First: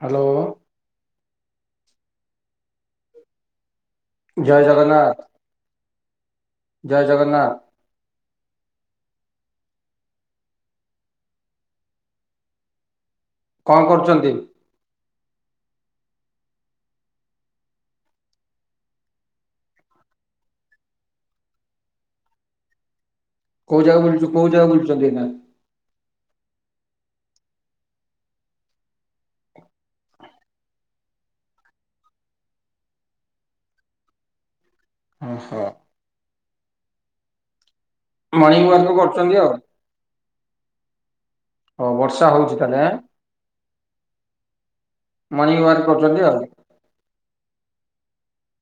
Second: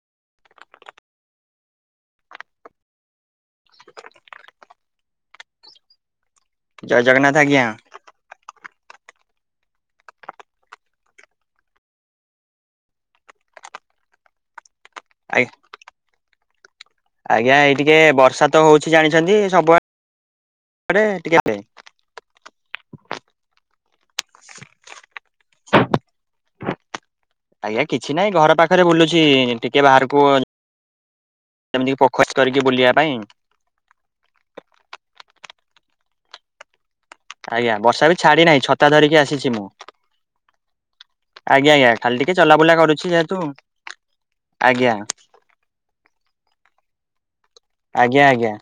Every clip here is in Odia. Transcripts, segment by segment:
ହ୍ୟାଲୋ। ଜୟ ଜଗନ୍ନାଥ। ଜୟ ଜଗନ୍ନାଥ ଆଜ୍ଞା। କଣ କରୁଛନ୍ତି? ଆଇ ଆଜ୍ଞା ଏଇ ଟିକେ ବର୍ଷା ତ ହଉଛି ଜାଣିଛନ୍ତି ସବୁଆଡେ। । [unintelligible] ଆଜ୍ଞା କିଛି ନାହିଁ ଘର ପାଖରେ ବୁଲୁଛି ଟିକେ ବାହାରକୁ ସେମିତି [unintelligible] କରିକି ବୁଲିବା ପାଇଁ। ଓହୋ। ଆଜ୍ଞା ବର୍ଷା ଏବେ ଛାଡି ନାହିଁ ମର୍ଣ୍ଣିଂ ଛତା ୱାର୍କ ଧରିକି କରୁଛନ୍ତି ଆଉ। ଆସିଛି ମୁଁ। ଆଜ୍ଞା ହଉ ଆଜ୍ଞା ଖାଲି ବର୍ଷା ଟିକେ ହଉଛି ତାହେଲେ ଚଲାବୁଲା ଆଁ କରୁଛି ଯେହେତୁ ଆଜ୍ଞା। ମର୍ଣ୍ଣିଂ ୱାର୍କ କରୁଛନ୍ତି ଆଉ। ଆଜ୍ଞା ଆଜ୍ଞା।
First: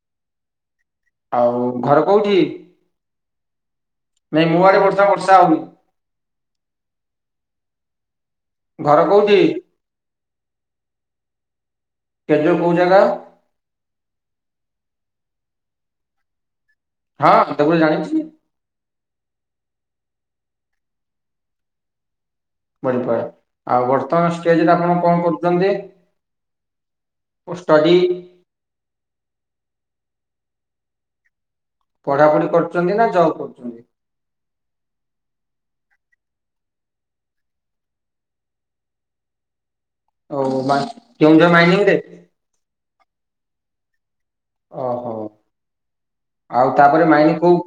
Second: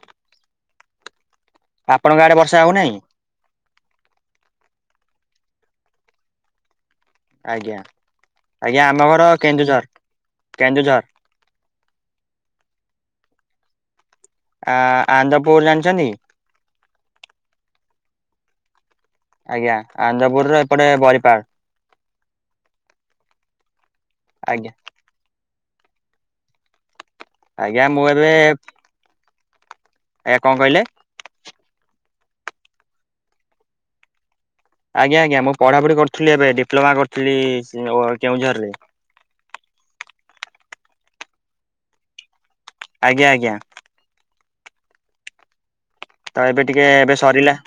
ଆଉ। ଘର ଆପଣଙ୍କ କୋଉଠି? ଆଡେ ବର୍ଷା ହଉନାହିଁ। [unintelligible] ଆଜ୍ଞା ଆଜ୍ଞା ଆମ ଘର କେନ୍ଦୁଝର କେନ୍ଦୁଝର। [unintelligible] ଆ ଆନ୍ଦପୁର ଜାଣିଛନ୍ତି। ହଁ ସବୁ ଜାଣିଛି। ଆଜ୍ଞା ଆନ୍ଦପୁର ର ଏପଟେ ବରିପାଳ। ବରିପାଲ ଆଉ ବର୍ତ୍ତମାନ ଷ୍ଟେଜ ଆଜ୍ଞା ରେ ଆପଣ କଣ କରୁଛନ୍ତି? ଆଜ୍ଞା ଷ୍ଟଡି ମୁଁ ଏବେ ଆଜ୍ଞା କଣ କହିଲେ? ପଢ଼ାପଢ଼ି କରୁଛନ୍ତି ନା ଜବ୍ କରୁଛନ୍ତି? ଆଜ୍ଞା ଆଜ୍ଞା ମୁଁ ପଢ଼ାପଢ଼ି କରୁଥିଲି ଏବେ ଡିପ୍ଲୋମା କରିଥିଲି କେଉଁଝରରେ। ଓ କେଉଁଝର ମାଇନିଂ ରେ? ଆଜ୍ଞା ଆଜ୍ଞା। ଓ ହଉ। ତ ଏବେ ଆଉ ଟିକେ ତାପରେ ଏବେ ମାଇନିଂ ସରିଲା କୋଉ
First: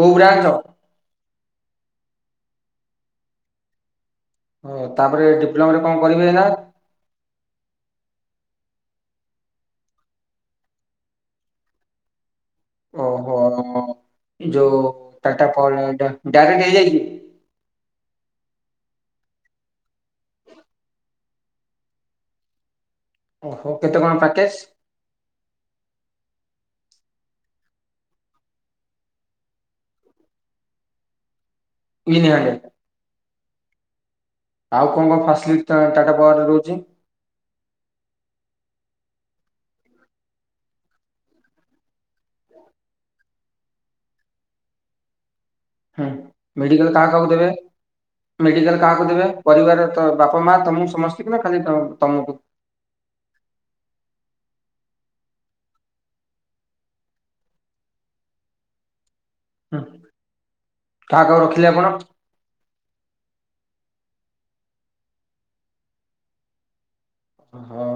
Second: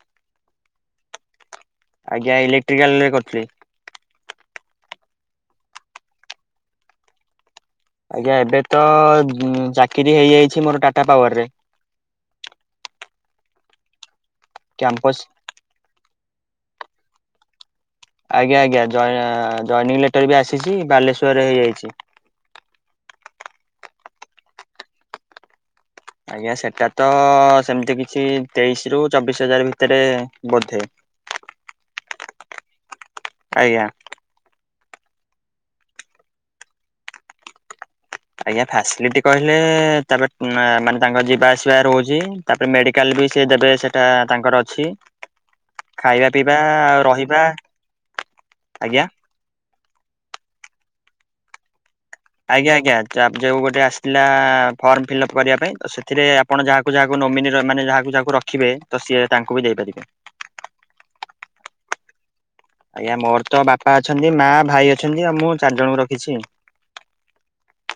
କୋଉ ବ୍ରାଞ୍ଚ୍ ର? ଆଜ୍ଞା ଇଲେକ୍ଟ୍ରିକାଲ ରେ କରିଥିଲି। ହଁ ତାପରେ ଡିପ୍ଲୋମାରେ କଣ କରିବେ ଏଇନା? ଆଜ୍ଞା ଏବେ ତ ଚାକିରି ହେଇଯାଇଛି ମୋର ଟାଟା ପାୱାର ରେ। ଓହୋ ଯୋଉ କ୍ୟାମ୍ପସ ଟାଟା ପାୱର୍ ଡାଇରେକ୍ଟ ହେଇଯାଇଚି। ଆଜ୍ଞା ଆଜ୍ଞା ଜଏନିଂ ଲେଟର ବି ଆସିଛି ବାଲେଶ୍ୱରରେ ହେଇଯାଇଛି। ଓ ହୋ କେତେ କଣ ପ୍ୟାକେଜ? ଆଜ୍ଞା ସେଟା ତ ସେମିତି କିଛି ତେଇଶି ରୁ ଚବିଶ ହଜାର ଭିତରେ ବୋଧେ। [unintelligible] ଆଜ୍ଞା। ଆଉ କଣ କଣ ଫାସିଲିଟି ଟାଟା ପାୱାରରେ ରହୁଛି? ଆଜ୍ଞା ଫାସିଲିଟି କହିଲେ ତାପରେ ମାନେ ତାଙ୍କ ଯିବା ଆସିବା ରହୁଛି। ତାପରେ ମେଡିକାଲ ବି ସେ ଦେବେ ସେଟା ତାଙ୍କର ଅଛି। ହୁଁ ଖାଇବା ପିଇବା ମେଡିକାଲ କାହା କାହାକୁ ରହିବା ଦେବେ ମେଡିକାଲ ଆଜ୍ଞା କାହାକୁ ଦେବେ? ପରିବାର ତ ବାପା ମା ତମକୁ ସମସ୍ତଙ୍କୁ ନା ଖାଲି ତମକୁ? ଆଜ୍ଞା ଆଜ୍ଞା ଯୋଉ ଗୋଟେ ଆସିଥିଲା ଫର୍ମ ଫିଲ୍ଅପ୍ କରିବା ପାଇଁ ତ ସେଥିରେ ଆପଣ ଯାହାକୁ ଯାହାକୁ ନୋମିନି ମାନେ ଯାହାକୁ ଯାହାକୁ ରଖିବେ ତ ସିଏ ତାଙ୍କୁ ବି ଦେଇପାରିବେ। କାହାକୁ କାହାକୁ ରଖିଲେ ଆପଣ? ଆଜ୍ଞା ମୋର ତ ବାପା ଅଛନ୍ତି ମା ଭାଇ ଅଛନ୍ତି ଆଉ ମୁଁ ଚାରି ଜଣଙ୍କୁ ରଖିଛି। ହଁ।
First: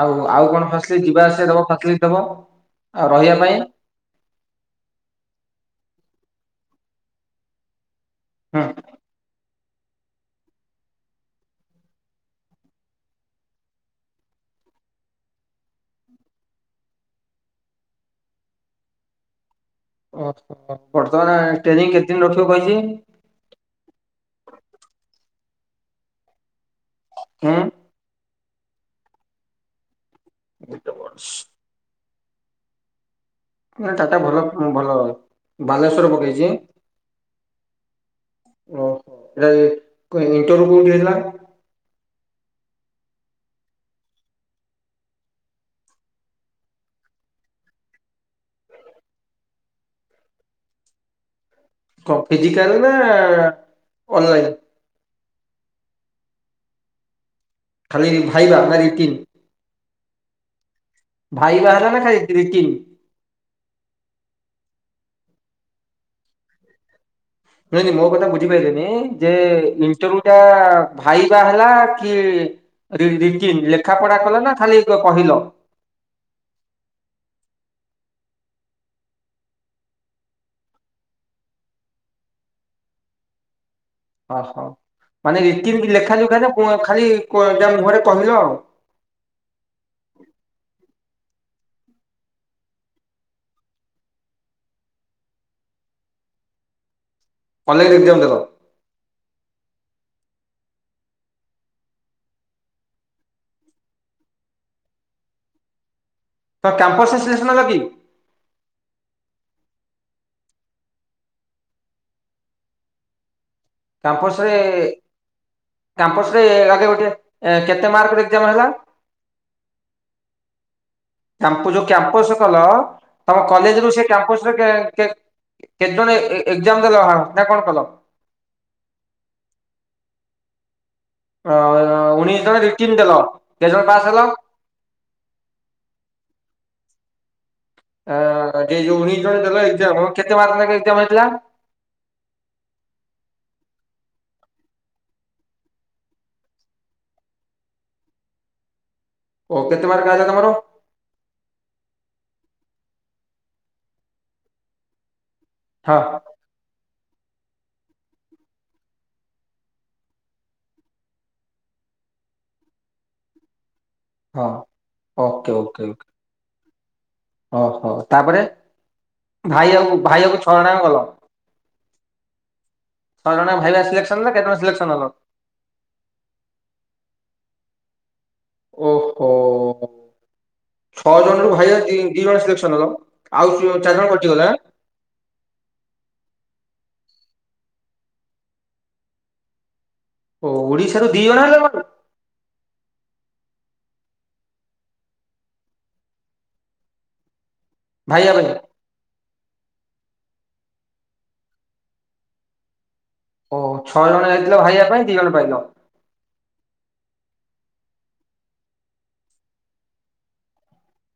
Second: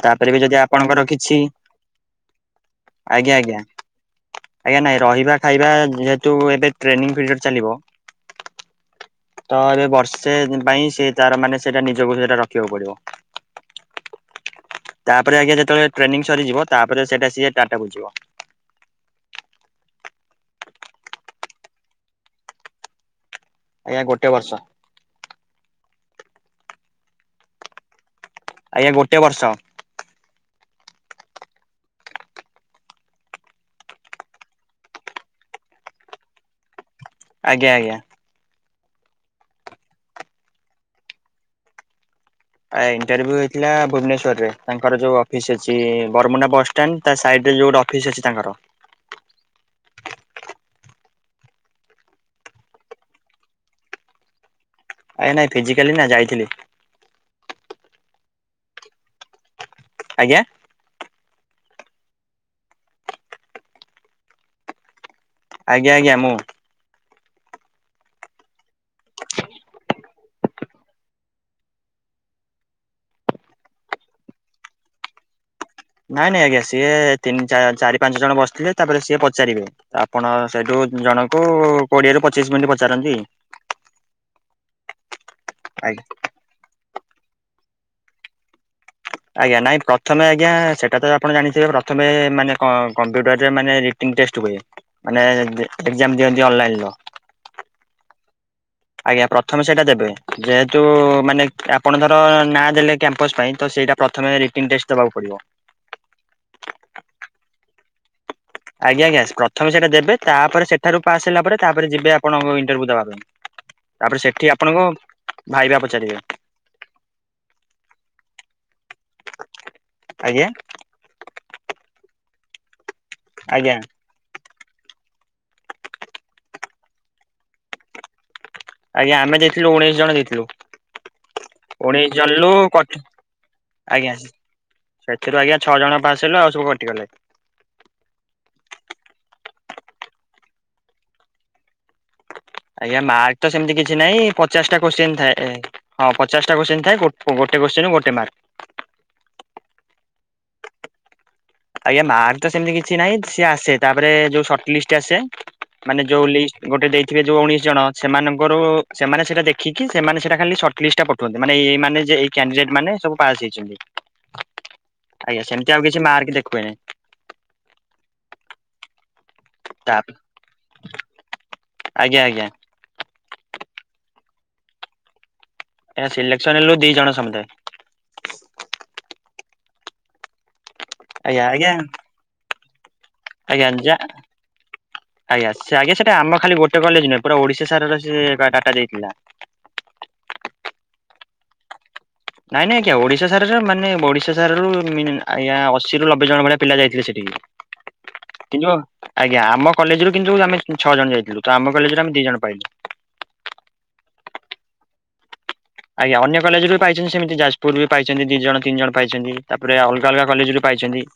ଆଉ ତାପରେ ବି ଆଉ ଯଦି କଣ ଆପଣଙ୍କର ଫାସିଲିଟି ଯିବା କିଛି ଆସିବା ଦବ ଫାସିଲିଟି ଦବ ଆଉ ଆଜ୍ଞା ରହିବା ଆଜ୍ଞା ପାଇଁ? ଆଜ୍ଞା ନାଇଁ ରହିବା ଖାଇବା ଯେହେତୁ ଏବେ ଟ୍ରେନିଂ ପିରିୟଡ଼ ଚାଲିବ। ହଁ। ତ ଏବେ ବର୍ଷେ ପାଇଁ ସେ ତାର ମାନେ ସେଟା ନିଜକୁ ସେଟା ରଖିବାକୁ ପଡିବ। ତାପରେ ଆଜ୍ଞା ଯେତେବେଳେ ଟ୍ରେନିଂ ସରିଯିବ ତାପରେ ସେଟା ସିଏ ଟାଟା ବୁଝିବ। ଓହୋ ବର୍ତ୍ତମାନ ଟ୍ରେନିଂ କେତେଦିନ ରଖିବ କହିଛି? ଆଜ୍ଞା ଗୋଟେ ବର୍ଷ। ହଁ। ଆଜ୍ଞା ଗୋଟେ ବର୍ଷ। ଗୋଟେ ବର୍ଷ। ଟାଟା ଭଲ ଭଲ ବାଲେଶ୍ଵର ରେ ପକେଇଛି। ଆଜ୍ଞା ଆଜ୍ଞା। ଓହୋ ଏଟା ଇଣ୍ଟର୍ଭୁ କୋଉଠି ହେଇଥିଲା? ଆ ଇଣ୍ଟରଭ୍ୟୁ ହେଇଥିଲା ଭୁବନେଶ୍ଵର ରେ ତାଙ୍କର ଯୋଉ ଅଫିସ୍ ଅଛି ବରମୁଣ୍ଡା ବସ୍ ଷ୍ଟାଣ୍ଡ, ତା ସାଇଡ ରେ ଯୋଉ ଗୋଟେ ଅଫିସ୍ ଅଛି ତାଙ୍କର କଣ ଫିଜିକାଲ୍ ନା ଅନଲାଇନ୍? ଆଜ୍ଞା ନାଇଁ ଫିଜିକାଲି ନା ଯାଇଥିଲି। ଖାଲି ଭାଇବା ନା ରିଟିନ୍? ଆଜ୍ଞା। ଭାଇବା ହେଲା ନା ଖାଲି ରିଟିନ୍? ଆଜ୍ଞା-ଆଜ୍ଞା ମୁଁ ନାଇଁ-ନାଇଁ ମୋ କଥା ବୁଝିପାଇଲେନି, ଯେ ଇଣ୍ଟରଭ୍ୟୁ ଟା ଭାଇବା ହେଲା କି ରିଟିନ୍, ଲେଖା ପଢା କଲ ନା ଖାଲି କହିଲ? ନାଇଁ-ନାଇଁ ଆଜ୍ଞା ସିଏ ତିନି ଚାରି ପାଞ୍ଚ ଜଣ ବସିଥିବେ ତାପରେ ସିଏ ପଚାରିବେ। ଆପଣ ସେଇଠୁ ଜଣଙ୍କୁ କୋଡିଏ ରୁ ପଚିଶ ମିନିଟ୍ ପଚାରନ୍ତି। ଓହୋ, ମାନେ ରିଟିନ୍ ଆଜ୍ଞା ଲେଖା ଯୋଉଟା ହେଇଥବ ଖାଲି କ ଯାହା ମୁହଁରେ [unintelligible] ଆଉ। ଆଜ୍ଞା ନାଇଁ ପ୍ରଥମେ ଆଜ୍ଞା ସେଇଟା ତ ଆପଣ ଜାଣିଥିବେ ପ୍ରଥମେ ମାନେ କ କମ୍ପ୍ୟୁଟରରେ ମାନେ ଇଣ୍ଟ୍ରେଷ୍ଟ ହୁଏ ମାନେ ଏକ୍ଜାମ ଦିଅନ୍ତି ଅନଲାଇନ୍ ରେ। ଭଲକିରି ଦିଅନ୍ତୁ। ଆଜ୍ଞା ପ୍ରଥମେ ସେଇଟା ଦେବେ ଯେହେତୁ ମାନେ ଆପଣ ଧର ନାଁ ଦେଲେ କ୍ୟାମ୍ପସ୍ ପାଇଁ ତ [unintelligible] ପ୍ରଥମେ ରିଟିନ୍ ଟେଷ୍ଟ ଦେବାକୁ ପଡିବ। ତ କ୍ୟାମ୍ପସ୍ ରେ ସିଲେକ୍ସନ୍ ହେଲ କି? ଆଜ୍ଞା-ଆଜ୍ଞା ପ୍ରଥମ ସେଟା ଦେବେ, ତାପରେ ସେଠାରୁ ପାସ୍ ହେଲା ପରେ ତାପରେ ଯିବେ ଆପଣଙ୍କ ଇଣ୍ଟରଭିଉ ଦେବା ପାଇଁ। [inaudible] କାମ୍ପସ୍ ସେଠି ରେ ଆପଣଙ୍କୁ ଭାଇବା ପଚାରିବେ କାମ୍ପସ୍ ରେ ଆଗେ ଗୋଟେ କେତେ ମାର୍କ ର ଏକ୍ଜାମ୍ ହେଲା? ଆଜ୍ଞା? [unintelligible] ଯୋଉ କ୍ୟାମ୍ପସ କଲ, ତମ ଆଜ୍ଞା। କଲେଜ୍ ରୁ [inaudible] କ୍ୟାମ୍ପସ୍ ରେ କେ-କେ କେତେ ଜଣ ଏ ଏକ୍ଜାମ୍ ଦେଲ ନା କଣ କଲ? ଆଜ୍ଞା ଆମେ ଦେଇଥିଲୁ ଉଣେଇଶ ଜଣ ଦେଇଥିଲୁ। ଉଣେଇଶ୍ ଉଣେଇଶ ଜଣଲୁ ଜଣ ରିଟିନ ଦେଲ କେତେ ଜଣ ପାସ୍ ହେଲ? [unintelligible] ଆଜ୍ଞା ସେଥିରୁ ଆଜ୍ଞା ଛଅ ଜଣ ପାସ୍ ହେଲୁ, ଆଉ ସବୁ କଟିଗଲୁ। ଅ ଯେ ଯୋଉ ଇଣ୍ଟରଭିଉ ଦେଲ ଏକ୍ଜାମ୍ କେତେ ମାର୍କ ନେଖା ଏକ୍ଜାମ୍ ହେଇଥିଲା? ଆଜ୍ଞା ମାର୍କ ତ ସେମ୍ତି କିଛି ନାଇଁ, ପଚାଶ୍ ଟା କୋଶ୍ଚିନ୍ ଥାଏ। ହଁ ପଚାଶଟା କୋଶ୍ଚିନ୍ ଥାଏ, ଗୋଟ କୋଶ୍ଚିନ୍ କୁ ଗୋଟେ ମାର୍କ। ଓ କେତେ ମାର୍କ ଆଇଲା ତମର? ଆଜ୍ଞା ମାର୍କ ତ ସେମ୍ତି କିଛି ନାହିଁ, ସିଏ ତାପରେ ଯୋଉ ସର୍ଟ ଲିଷ୍ଟ ଆସେ ହଁ ମାନେ ଯୋଉ ଲି ଗୋଟେ ଦେଇଥିବେ ଯୋଉ ଉଣେଇଶ ଜଣ ସେମାନଙ୍କରୁ ସେମାନେ ସେଟା ଦେଖିକି ସେମାନେ ସେଟା ଖାଲି ଲିଷ୍ଟଟା ପଠଉଚନ୍ତି ମାନେ ଏଇ ଏଇ ମାନେ ଯେ ଏଇ କ୍ୟାଣ୍ଡିଡେଟ୍ ମାନେ ସବୁ ପାସ୍ ହେଇଚନ୍ତି। ହଁ ଆଜ୍ଞା ଓକେ ସେମ୍ତି ଓକେ ଆଉ ଓକେ କିଛି ମାର୍କ [unintelligible] ଓହୋ ତାପରେ ଆଜ୍ଞା-ଆଜ୍ଞା। ଛଅ ଜଣ ଭାଇବା ସିଲେକ୍ସନ ନା କେତେ ଜଣ ସିଲେକ୍ସନ? ଏ ସିଲେକ୍ସନ୍ ହେଲୁ ଦି ଜଣ ସମୁଦାୟ। ଓହୋ ଛଅ ଆଜ୍ଞା ଜଣରୁୁ ଆଜ୍ଞା ଭାଇବା ଦି ଜଣ ସିଲେକ୍ସନ୍ ହେଲ? ଆଉ ଆଜ୍ଞା। ଚାରି ଜଣ କଟିଗଲେ ଆଁ? ଆଜ୍ଞା ସେ ଆଜ୍ଞା ସେଟା ଆମ ଖାଲି ଗୋଟେ କଲେଜ୍ ନୁହେଁ, ପୁରା ଓଡିଶା ସାରା ର ଡାଟା ଦେଇଥିଲା। ଓ ଓଡିଶାରୁ ଦି ଜଣ [inaudible] ନାଇଁ-ନାଇଁ ଆଜ୍ଞା ଓଡିଶା ସାରା ରୁ ମାନେ ଓଡିଶା ସାରାରୁ ଆଜ୍ଞା ଅଶି ଲବେ ଜଣ ଭଳିଆ ପିଲା ଯାଇଥିବେ ସେଠିକି। [inaudible] ଭାଇଆ ପାଇଁ। କିନ୍ତୁ ଆଜ୍ଞା ଆମ କଲେଜୁ କିନ୍ତୁ ଆମେ ଛଅ ଜଣ ଯାଇଥିଲୁ ତ ଆମ କଲେଜରୁ ଆମେ ଦି ଜଣ ପାଇଲୁ। ଓ ଛଅ ଜଣ ଯାଇଥିଲ ଭାଇବା ପାଇଁ ଦି ଜଣ ପାଇଲ। ଆଜ୍ଞା ଅନ୍ୟ କଲେଜରୁ ବି ପାଇଚନ୍ତି ସେମିତି ଯାଜପୁରରୁ ବି ପାଇଛନ୍ତି ଦି ଜଣ ତିନି ଜଣ ପାଇଛନ୍ତି ତାପରେ ଅଲଗା ଅଲଗା କଲେଜରୁ ପାଇଛନ୍ତି।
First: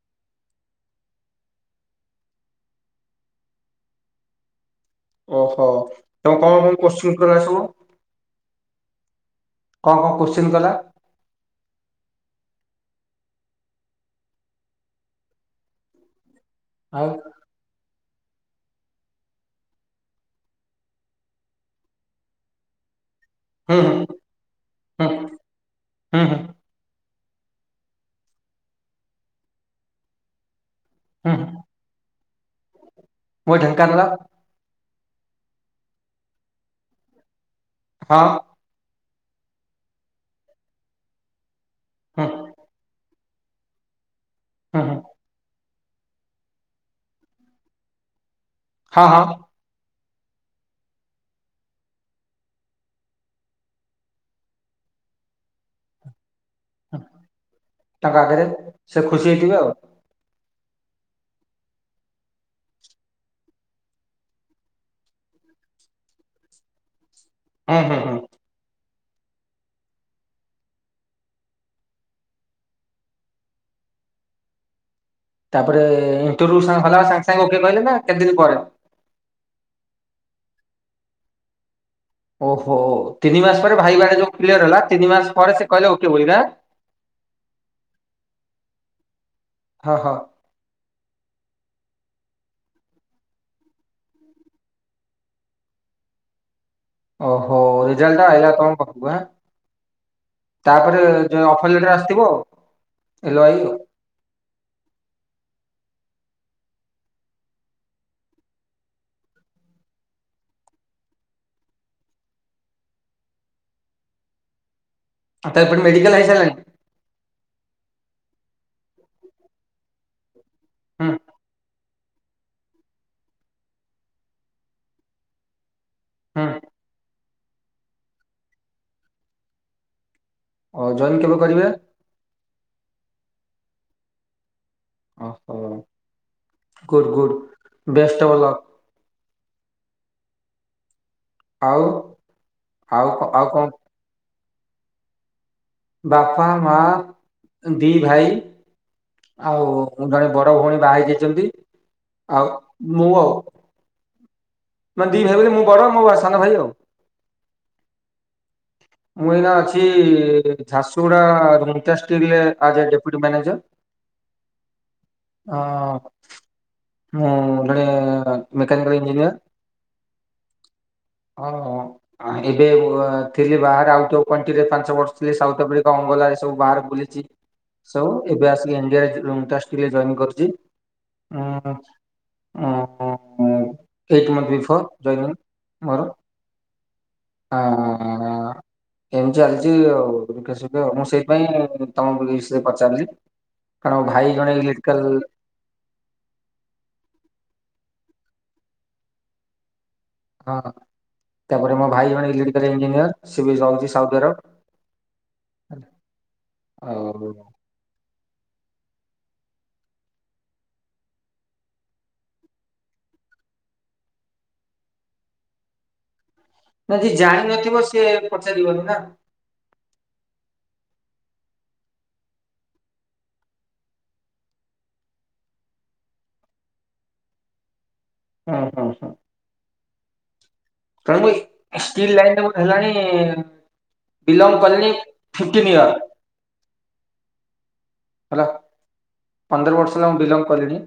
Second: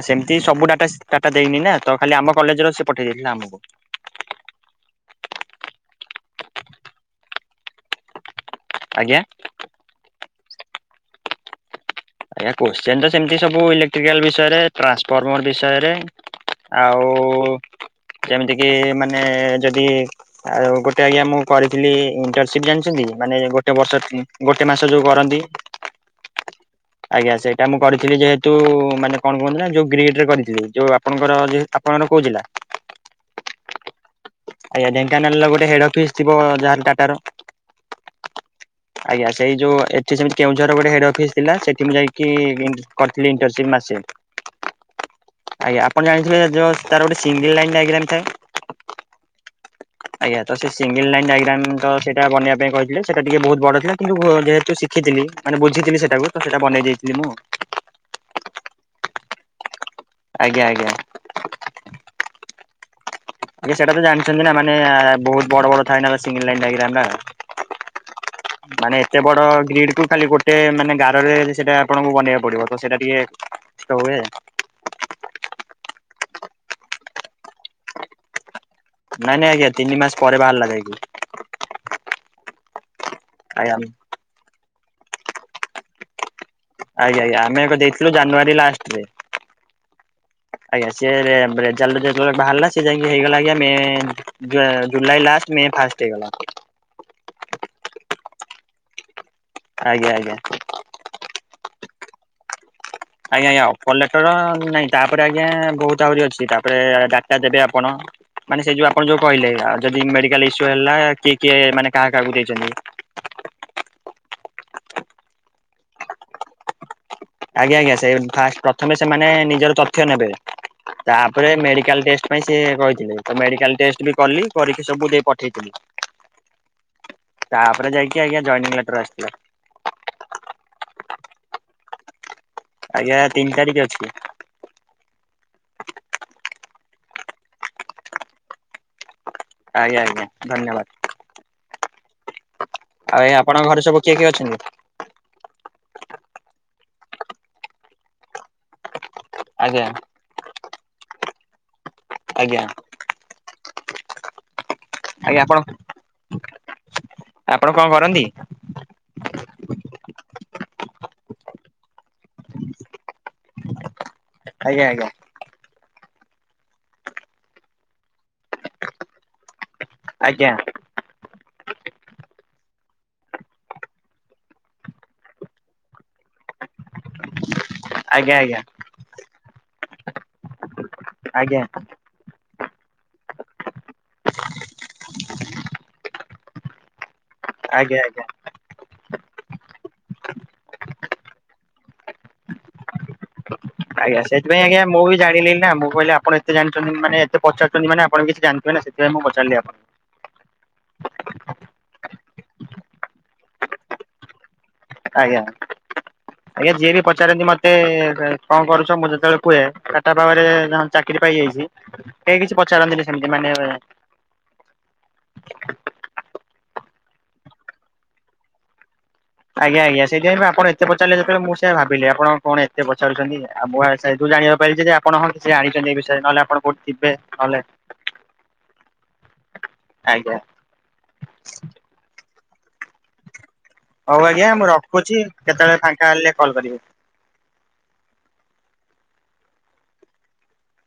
ଆଉ ସେମିତି ସବୁ ଡାଟା ଦେଇନି ନା ତ ଖାଲି ଆମ କଲେଜର ସେ ପଠେଇ ଦେଇଥିଲା ଆମକୁ। ଓହୋ ତମକୁ କଣ କଣ କୁସ୍ଚିନ କଲା ସବୁ? ଆଜ୍ଞା। କଣ, କଣ କୋଶ୍ଚିନ୍ କଲା? ଆଜ୍ଞା କୋଶ୍ଚନ ତ ସେମିତି ସବୁ ଇଲେକ୍ଟ୍ରିକାଲ ବିଷୟରେ ଟ୍ରାନ୍ସଫର୍ମର ବିଷୟରେ। ଆଉ ଯେମିତି କିି ମାନେ ଯଦି ଆଉ ଗୋଟେ ଆଜ୍ଞା ମୁଁ କରିଥିଲି ଇଣ୍ଟରନସିପ୍ ଜାଣିଚନ୍ତି। ମାନେ ଗୋଟେ ହୁଁ ବର୍ଷ ଗୋଟେ ମାସ ଯୋଉ ହୁଁ ହୁଁ କରନ୍ତି। ହୁଁ, ହୁଁ। ଆଜ୍ଞା ସେଇଟା ମୁଁ କରିଥିଲି ଯେହେତୁ ମାନେ କଣ କୁହନ୍ତି ନା ଯୋଉ ଗ୍ରୀଡ ରେ କରିଥିଲି ଯୋଉ ଆପଣଙ୍କର ହୁଁ ଆପଣଙ୍କର କୋଉ ଜିଲା? ମୋ ଢେଙ୍କାନାଳ ଆଜ୍ଞା ଢେଙ୍କାନାଳ ର ଗୋଟେ ହେଡ ଅଫିସ ଥିବ ଯାହାହେଲେ ଟାଟାର। ହଁ। ଆଜ୍ଞା ସେଇ ଯୋଉ ଏଠି ସେମିତି କେଉଁଝର ଗୋଟେ ହେଡ ଅଫିସ ଥିଲା ସେଠି ମୁଁ ହୁଁ ଯାଇକି ହୁଁ ଇଣ୍ଟରନସିପ ମାସେ। ହଁ ହଁ। ଆଜ୍ଞା ଆପଣ ଜାଣିଥିଲେ ଯଉ ତାର ଗୋଟେ ସିଙ୍ଗ ଲାଇନ ଡାଇଗ୍ରମ୍ ଥାଏ। ହଁ ହଁ। [inaudible] ଆଜ୍ଞା ତ ସେ ସିଙ୍ଗଲ ଲାଇନ୍ ଡାଇଗ୍ରାମ ତ ସେଇଟା ବନେଇବା ପାଇଁ କହିଥିଲେ ସେଟା ଟିକେ ବହୁତ ବଡ଼ ଥିଲା କିନ୍ତୁ ଯେହେତୁ ଶିଖିଥିଲି ମାନେ ବୁଝିଥିଲି ସେଟାକୁ ତ ସେଟା ବନେଇ ଦେଇଥିଲ ମୁଁ। ତାଙ୍କ ଆଗରେ ସେ ଖୁସି ହେଇଥିବେ ଆଉ। ଆଜ୍ଞା ଆଜ୍ଞା। ଆଜ୍ଞ ସେଟା ତ ଜାଣିଛନ୍ତି ନା ମାନେ ବହୁତ ବଡ ବଡ ଥାଏ ସିଙ୍ଗଲ ଲାଇନ ଡାଇଗ୍ରାମ ଟା। ହୁଁ ହୁଁ। ମାନେ ଏତେ ବଡ ଗ୍ରୀଡ କୁ ଖାଲି ଗୋଟେ ମାନେ ଗାରରେ ସେଟା ଆପଣଙ୍କୁ ବନେଇବାକୁ ପଡିବ ତ ସେଟା ଟିକେ କଷ୍ଟ ହୁଏ। ତାପରେ ଇଣ୍ଟରଭ୍ୟୁ [unintelligible] ସାଙ୍ଗେ ସାଙ୍ଗେ ଓକେ କହିଲେ ନା କେତେ ଦିନ ପରେ? ନାଇଁ ନାଇ ଆଜ୍ଞା ତିିନି ମାସ ପରେ ବାହାରିଲା ଯାଇକି। ଓହୋ ତିନି ମାସ ଆଜ୍ଞା ପରେ ଭାଇବା ଯଉ କ୍ଲିଅର ହେଲା ତିନି ମାସ ପରେ ସେ କହିଲେ ଓକେ ବୋଲି ନା। ଆଜ୍ଞା ଆଜ୍ଞା ଆମେ ଏବେ ଦେଇଥିଲୁ ଜାନୁଆରୀ ଲାଷ୍ଟରେ। ହଁ ହଁ ଆଜ୍ଞା ସେ ରେଜଲ୍ଟ ଯେତେବେଳେ ବାହାରିଲା ସେ ଯାଇଜି ହେଇଗଲା ଆଜ୍ଞା May July last May first ହେଇଗଲା। ଓହୋ ରେଜଲ୍ଟ ଆଇଲା ତମ ପାଖକୁ ଆ। ଆଜ୍ଞା ଆଜ୍ଞା। ତାପରେ ଅଫର ଲେଟର ଆସିଥିବ। ଏଲ ଆଜ୍ଞା ଆଇ ଆଜ୍ଞା ଅଫର୍ ଲେ ଟର ନାହିଁ ତାପରେ ଆଜ୍ଞା ବହୁତ ଆହୁରି ଅଛି ତାପରେ ଡାଟା ଦେବେ ଆପଣ। ମାନେ ସେ ଯୋଉ ଆପଣ ଯୋଉ କହିଲେ ଯଦି ମେଡିକାଲ ଇସ୍ୟୁ ହେଲା କିଏ କିଏ ମାନେ କାହା କାହାକୁ ଦେଇଛନ୍ତି। ଆ ତା ପରେ ମେଡିକାଲ ଆଇସାରିଲାଣି? ଆଜ୍ଞା ଆଜ୍ଞା ସେ ଫାଷ୍ଟ ପ୍ରଥମେ ସେମାନେ ନିଜର ତଥ୍ୟ ନେବେ ହୁଁ ତାପରେ ମେଡିକାଲ ଟେଷ୍ଟ। ପାଇଁ ସେ କହିଥିଲେ ତ ମେଡିକାଲ ଟେଷ୍ଟ ବି କଲି ପରୀକ୍ଷା ସବୁ ଦେଇ ପଠେଇଥିଲି। ହଁ। ତାପରେ ଯାଇକି ଆଜ୍ଞା ଜଏନିଂ ଲେଟର ଆସିଥିଲା। ଓ ଜଏନ କେବେ କରିବେ? ଆଜ୍ଞା ତିନି ତାରିଖ ଅଛି। ଓହୋ good good best of luck. ଆଜ୍ଞା ଆଜ୍ଞା ଧନ୍ୟବାଦ ଆଉ ଆଉ କ- ଏଇ ଆଉ କଣ ଆପଣଙ୍କ ଘରେ ସବୁ କିଏ କିଏ ଅଛନ୍ତି? ବାପା ମା ଦି ଭାଇ ଆଉ ଆଜ୍ଞା ଜଣେ ବଡ ଭଉଣୀ ବା ହେଇ ଯାଇଛନ୍ତି ଆଉ ଆଜ୍ଞା ମୁଁ ଆଉ ମାନ ଦି ଭାଇ ଆଜ୍ଞା ବୋଲି ଆପଣ ମୁଁ ବଡ ମୋ ସାନ ଭାଇ ଆଉ। ଆପଣ କଣ କରନ୍ତି? ମୁଁ ଏଇନା ଅଛି ଝାରସୁଗୁଡ଼ା ରୁନଟାଷ୍ଟିଲ ରେ ଆଜ ଏ ଡେପୁଟି ମ୍ୟାନେଜର। ଆଜ୍ଞା ଆଜ୍ଞା ହଁ ମୁଁ ଜଣେ ମେକାନିକଲ ଇଞ୍ଜିନିୟର। ଆଜ୍ଞା। ହଁ ଏବେ ତିଲି ବାହାରେ ଆଉଟ ଅଫ କଣ୍ଟ୍ରିରେ ପାଞ୍ଚ ବର୍ଷ ଥିଲେ ସାଉଥ ଆଫ୍ରିକା ଅଙ୍ଗଲା ରେ ସବୁ ବାହାରେ ବୁଲିଛି। ସୋ ଆଜ୍ଞା ଏବେ ଆଜ୍ଞା ଆସିକି ଏଜଏନ୍ କରୁଛି ଆଜ୍ଞା ହମ୍। ଓ ହୋ ମୁଁ ଏଇଟ୍ ମନ୍ଥ ବିଫୋର୍ ଜଏନିଂ ମୋର। ଆଜ୍ଞା ଆଜ୍ଞା। ଏମିତି ଚାଲିଛି ଆଉ ଦୁଖେ ସୁଖେ ମୁଁ ସେଇପାଇଁ ତମକୁ ପଚାରିଲି କାରଣ ମୋ ଆଜ୍ଞା ଭାଇ ଜଣେ ସେଥିପାଇଁ ଆଜ୍ଞା ଇଲେକ୍ଟ୍ରିକାଲ ମୁଁ ବି ଜାଣିଲି ନା ମୁଁ କହିଲି ଆପଣ ଏତେ ଜାଣିଛନ୍ତି ମାନେ ଏତେ ପଚାରୁଛନ୍ତି ମାନେ ଆପଣ କି ଜାଣିଥିବେ ସେଥିାଇଁ ମୁଁ ପଚାରିଲି ଆପଣ ହଁ ତାପରେ ମୋ ଭାଇ ଜଣେ electrical engineer C B G ରହୁଛି ସାଉଦ ଆରବ ଆଜ୍ଞା ଆଜ୍ଞା ଯିଏ ବି ଆଉ ପଚାରନ୍ତି ମ ଏତେ କଣ କରୁଛ ମୁଁ ଯେତେବେଳେ କୁହେ ଟାଟା ପାୱାର ରେ ଚାକିରି ପାଇଯାଇଚି। କେହି କିଛି ପଚାରନ୍ତିନି ସେମିତି ମାନେ ନା ଯିଏ ଜାଣି ନଥିବ ସିଏ ପଚାରିବନି ନା ଆଜ୍ଞା ଆଜ୍ଞା ସେଥିପାଇଁ ଆପଣ ଏତେ ପଚାରିଲେ ଯେତେବେଳେ ମୁଁ ସେୟା ଭାବିଲି ଆପଣ କଣ ଏତେ ପଚାରୁଛନ୍ତି ଆଉ ମୁ ସେଇଠୁ ଜଣିଆକୁ ପାଇଚି ଯେ ଆପଣ ହଁ କିଛି ଜାଣିଛନ୍ତି ଏ ବିଷୟରେ ନହେଲେ ଆପଣ କୋଉ ଥିବେ ନହେଲେ ହଁ ହଁ ହଁ। ଆଜ୍ଞା। ମାମୁନି ଷ୍ଟିଲ ଲାଇନ ଟ ହେଲାଣି। ହଉ ଆଜ୍ଞା ବିଲଙ୍ଗ ମୁଁ କଲିଣି ରଖୁଚି ଫିଫ୍ଟିନ୍ କେତେବେଳେ ଇୟର ଫାଙ୍କା ହେଲେ କଲ୍ କରିବି। ହେଲା ପନ୍ଦର ବର୍ଷ ହେଲା ମୁଁ ବଲଙ୍ଗ କଲିଣିି।